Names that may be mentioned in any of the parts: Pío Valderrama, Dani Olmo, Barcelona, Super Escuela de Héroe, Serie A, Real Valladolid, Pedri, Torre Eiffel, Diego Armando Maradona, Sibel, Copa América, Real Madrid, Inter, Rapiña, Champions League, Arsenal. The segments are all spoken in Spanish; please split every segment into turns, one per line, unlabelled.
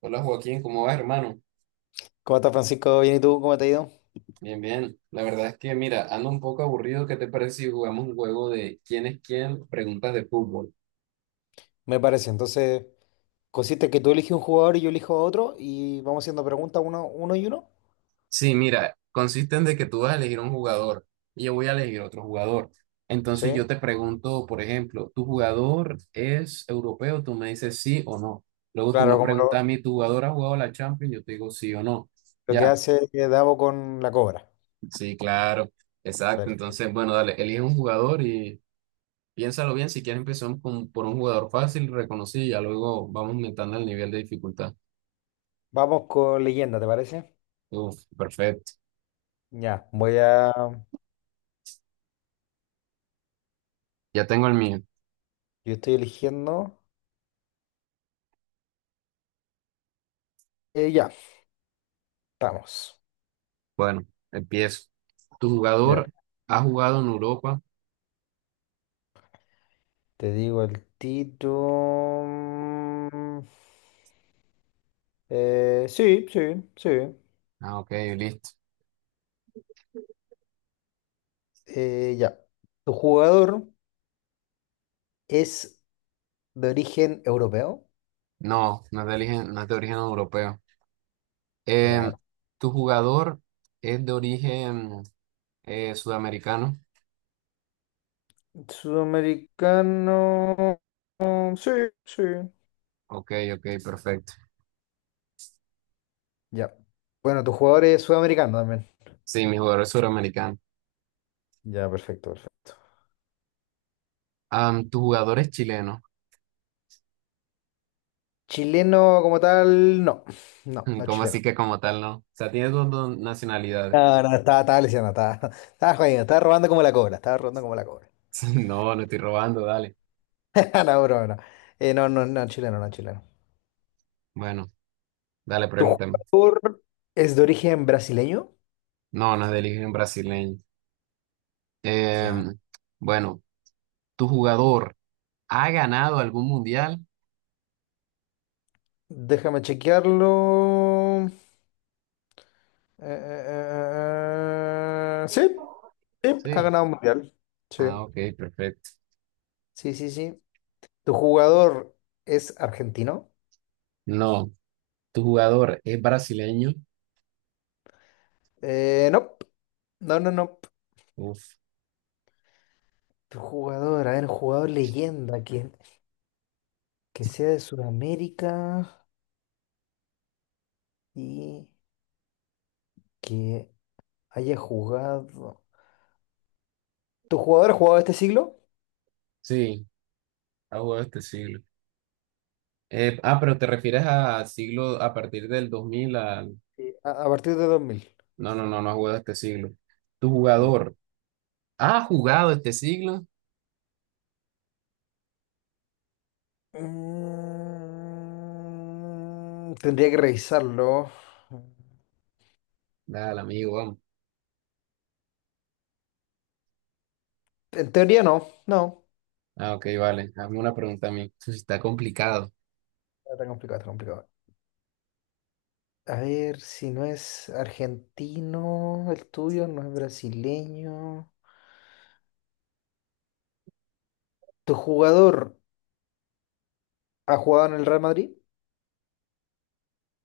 Hola Joaquín, ¿cómo vas, hermano?
¿Cómo estás, Francisco? Bien, ¿y tú? ¿Cómo te ha ido?
Bien, bien. La verdad es que, mira, ando un poco aburrido. ¿Qué te parece si jugamos un juego de quién es quién? Preguntas de fútbol.
Me parece. Entonces, consiste que tú eliges un jugador y yo elijo a otro y vamos haciendo preguntas uno, uno y uno.
Sí, mira, consiste en de que tú vas a elegir un jugador y yo voy a elegir otro jugador. Entonces
Sí.
yo te pregunto, por ejemplo, ¿tu jugador es europeo? Tú me dices sí o no. Luego tú me
Claro, como
preguntas a
lo,
mí, ¿tu jugador ha jugado la Champions? Yo te digo sí o no.
lo que
Ya.
hace Davo con la cobra.
Sí, claro. Exacto.
Perfecto.
Entonces, bueno, dale, elige un jugador y. Piénsalo bien, si quieres empezamos con, por un jugador fácil, reconocido, y ya luego vamos aumentando el nivel de dificultad.
Vamos con leyenda, ¿te parece?
Uf, perfecto.
Ya. voy a...
Ya tengo el mío.
Yo estoy eligiendo... Ya, estamos.
Bueno, empiezo. ¿Tu
Ya.
jugador ha jugado en Europa?
Te digo el título... Sí, sí, sí.
Ah, ok, listo.
Ya. Tu jugador es de origen europeo.
No, no es de origen europeo. Em,
Ya,
¿Tu jugador es de origen sudamericano?
sudamericano. Sí, sí.
Ok, ok, perfecto.
Ya. Bueno, tu jugador es sudamericano también.
Sí, mi jugador es sudamericano.
Ya, perfecto, perfecto.
¿Tu jugador es chileno?
Chileno como tal, no. No, no es
¿Cómo así
chileno.
que como tal no? O sea, tiene dos nacionalidades.
No, no, no, estaba, estaba lesionado, estaba, estaba jodido, estaba robando como la cobra, estaba robando como la cobra.
No, no estoy robando, dale.
No, broma, no. No, no, no, chileno, no, chileno.
Bueno, dale,
¿Tu
pregúntame.
jugador es de origen brasileño?
No, no es de origen brasileño. Eh,
Ya.
bueno, ¿tu jugador ha ganado algún mundial?
Déjame chequearlo. Eh, eh, sí. Sí, ha
Sí.
ganado un mundial. Sí,
Ah, ok, perfecto.
sí, sí, sí. ¿Tu jugador es argentino?
No, ¿tu jugador es brasileño?
No, no, no, no.
Uf,
Tu jugador, a ver, jugador leyenda, que sea de Sudamérica y que haya jugado. ¿Tu jugador ha jugado este siglo?
sí, ha jugado este siglo. Pero te refieres a siglo a partir del 2000 al...
Sí. A partir de 2000.
No, no, no, no ha jugado este siglo. ¿Tu
Ya.
jugador ha jugado este siglo?
Tendría que revisarlo.
Dale, amigo, vamos.
En teoría no, no.
Ah, ok, vale. Hazme una pregunta a mí. Eso sí está complicado.
Está complicado, está complicado. A ver, si no es argentino el tuyo, no es brasileño. ¿Tu jugador ha jugado en el Real Madrid?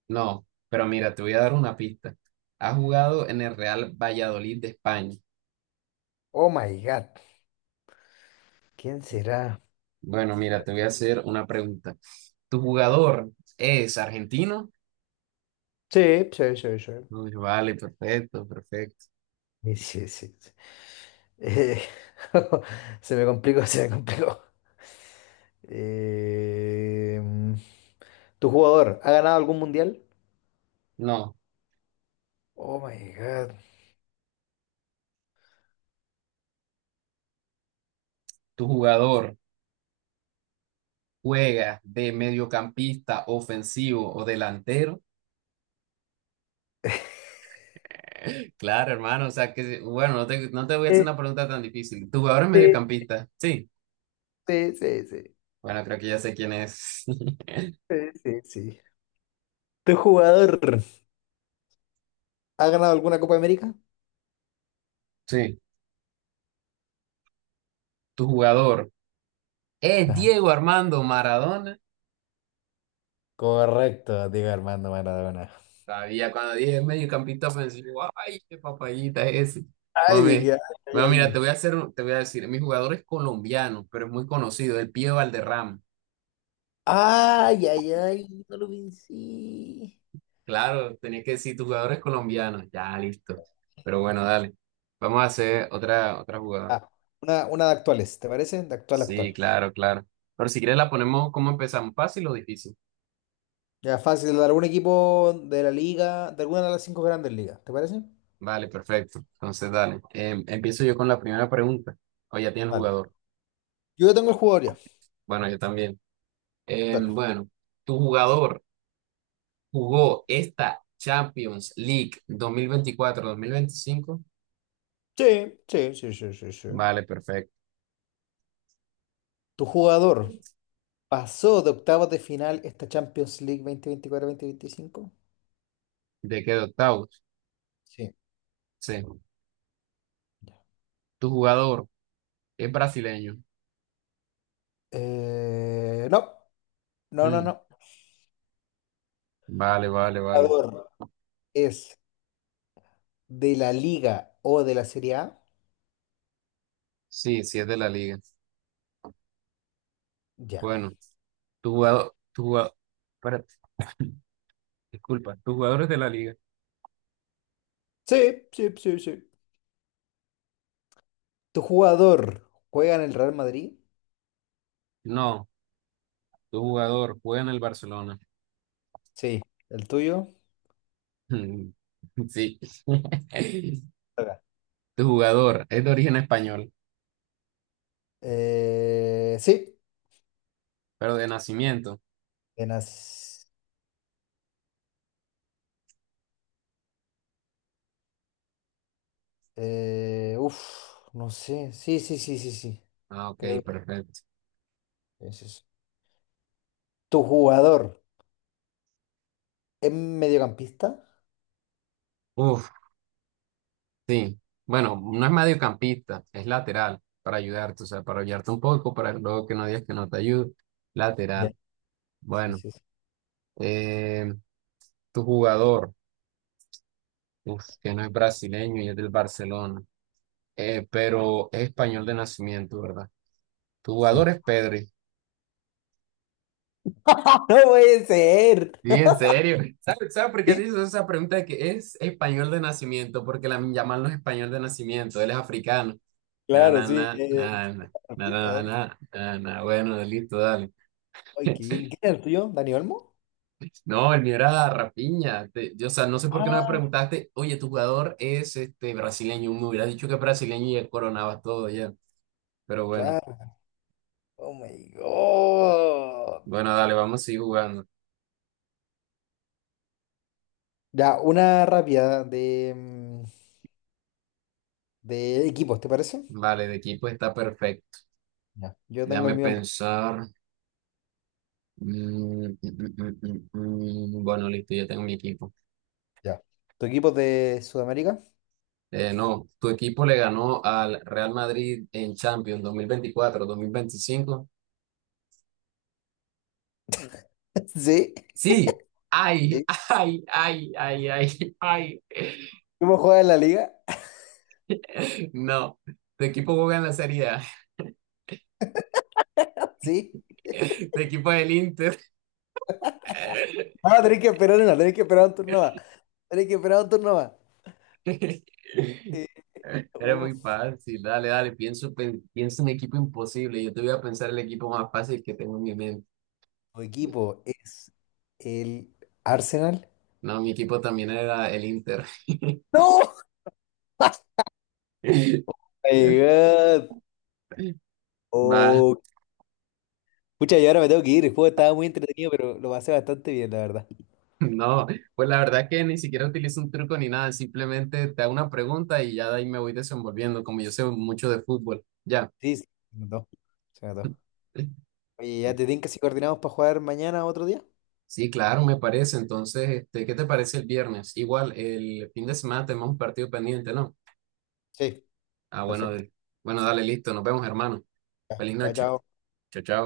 No, pero mira, te voy a dar una pista. Ha jugado en el Real Valladolid de España.
Oh my God. ¿Quién será?
Bueno, mira, te voy a hacer una pregunta. ¿Tu jugador es argentino?
Sí, sí, sí, sí.
Uy, vale, perfecto, perfecto.
Sí, sí, sí, sí. Eh, se me complicó, se me complicó. Eh, mm, ¿Tu jugador ha ganado algún mundial?
No,
Oh my God.
¿tu jugador juega de mediocampista ofensivo o delantero? Claro, hermano, o sea que, bueno, no te voy a
Sí,
hacer una pregunta tan difícil. ¿Tu jugador es
sí,
mediocampista? Sí.
sí, sí, sí,
Bueno, creo que ya sé quién es.
sí, sí, sí. ¿Tu jugador ha ganado alguna Copa América?
Sí. ¿Tu jugador es
No.
Diego Armando Maradona?
Correcto, Diego Armando Maradona.
Sabía, cuando dije mediocampista ofensivo, ay, qué papayita es ese.
Ay,
Mami,
dije, ay, ay,
bueno, mira,
ay.
te voy a decir, mi jugador es colombiano, pero es muy conocido, el Pío Valderrama.
Ay, ay, ay, no lo vencí.
Claro, tenías que decir, tu jugador es colombiano. Ya, listo. Pero bueno, dale. Vamos a hacer otra jugada.
Ah, una de actuales, ¿te parece? De actual,
Sí,
actual.
claro, claro. Pero si quieres la ponemos, ¿cómo empezamos? ¿Fácil o difícil?
Ya fácil, de algún equipo de la liga, de alguna de las cinco grandes ligas, ¿te parece?
Vale, perfecto. Entonces, dale. Empiezo yo con la primera pregunta. O ya tiene el
Dale.
jugador.
Yo ya tengo el jugador ya.
Bueno, yo también.
Dale.
Bueno, tu jugador jugó esta Champions League 2024, mil veinticinco.
Sí, sí, sí, sí, sí, sí.
Vale, perfecto.
¿Tu jugador pasó de octavos de final esta Champions League 2024 veinticinco?
¿De qué de octavos?
Sí.
Sí. ¿Tu jugador es brasileño?
No, no, no,
Mm,
no.
Vale, vale, vale.
¿Jugador es de la Liga o de la Serie A?
Sí, sí es de la liga.
Ya.
Bueno, tu jugador, espérate, disculpa, ¿tu jugador es de la liga?
Sí, sí, sí, sí. ¿Tu jugador juega en el Real Madrid?
No, tu jugador juega en el Barcelona.
Sí. ¿El tuyo?
Mm, Sí.
Acá.
Tu jugador es de origen español,
Sí.
pero de nacimiento.
En as- eh, uf, no sé. Sí, sí, sí, sí, sí.
Ah, ok,
Creo
perfecto.
que es eso. ¿Tu jugador es mediocampista?
Uf, sí, bueno, no es mediocampista, es lateral para ayudarte, o sea, para ayudarte un poco, para luego que no digas que no te ayudo.
Ya.
Lateral,
Sí,
bueno,
sí, sí.
eh, tu jugador, uf, que no es brasileño y es del Barcelona, pero es español de nacimiento, ¿verdad? Tu
Sí.
jugador es Pedri.
No puede ser.
Sí, en serio. ¿Sabes, sabes por qué te
Sí,
hice esa pregunta de que es español de nacimiento? Porque la llaman los español de nacimiento, él es africano. Na,
claro,
na,
sí.
na, na, na, na,
¿De
na, na,
dónde?
na, na, na. Bueno, listo, dale.
Ay, qué bien. ¿Quién es el tuyo? ¿Dani Olmo?
No, el mío era Rapiña. O sea, no sé por qué no me
Ah,
preguntaste, oye, tu jugador es este brasileño. Me hubiera dicho que es brasileño y ya coronabas todo ya. Pero bueno,
claro. Oh my God.
bueno, dale, vamos a seguir jugando.
Ya, una rápida de equipos, ¿te parece?
Vale, de equipo está perfecto.
Ya. Yo tengo el
Déjame
mío en mente.
pensar. Mm. Bueno, listo, ya tengo mi equipo.
Ya. ¿Tu equipo es de Sudamérica?
No, tu equipo le ganó al Real Madrid en Champions 2024, 2025.
Sí,
Sí, ay,
sí.
ay, ay, ay, ay, ay.
¿Cómo juega en la liga?
No, tu equipo juega en la Serie A,
Sí.
tu equipo es el Inter.
Ah, tenés que esperar un turno más. Tenés que esperar un turno más. Eh,
Era muy
uf,
fácil, dale, dale, pienso en equipo imposible. Yo te voy a pensar el equipo más fácil que tengo en mi mente.
¿Tu equipo es el Arsenal?
No, mi equipo también era el Inter.
¡No! Oh my God.
Va,
Oh, pucha, yo ahora me tengo que ir. El juego estaba muy entretenido, pero lo pasé bastante bien, la verdad.
no, pues la verdad que ni siquiera utilizo un truco ni nada, simplemente te hago una pregunta y ya de ahí me voy desenvolviendo, como yo sé mucho de fútbol. Ya.
Sí, sí, me encantó. Se me Oye, ya te que si coordinamos para jugar mañana o otro día.
Sí, claro, me parece. Entonces, este, ¿qué te parece el viernes? Igual, el fin de semana tenemos un partido pendiente, ¿no?
Sí,
Ah,
perfecto.
bueno, dale, listo. Nos vemos, hermano.
Ya,
Feliz
chao,
noche.
chao.
Chao, chao.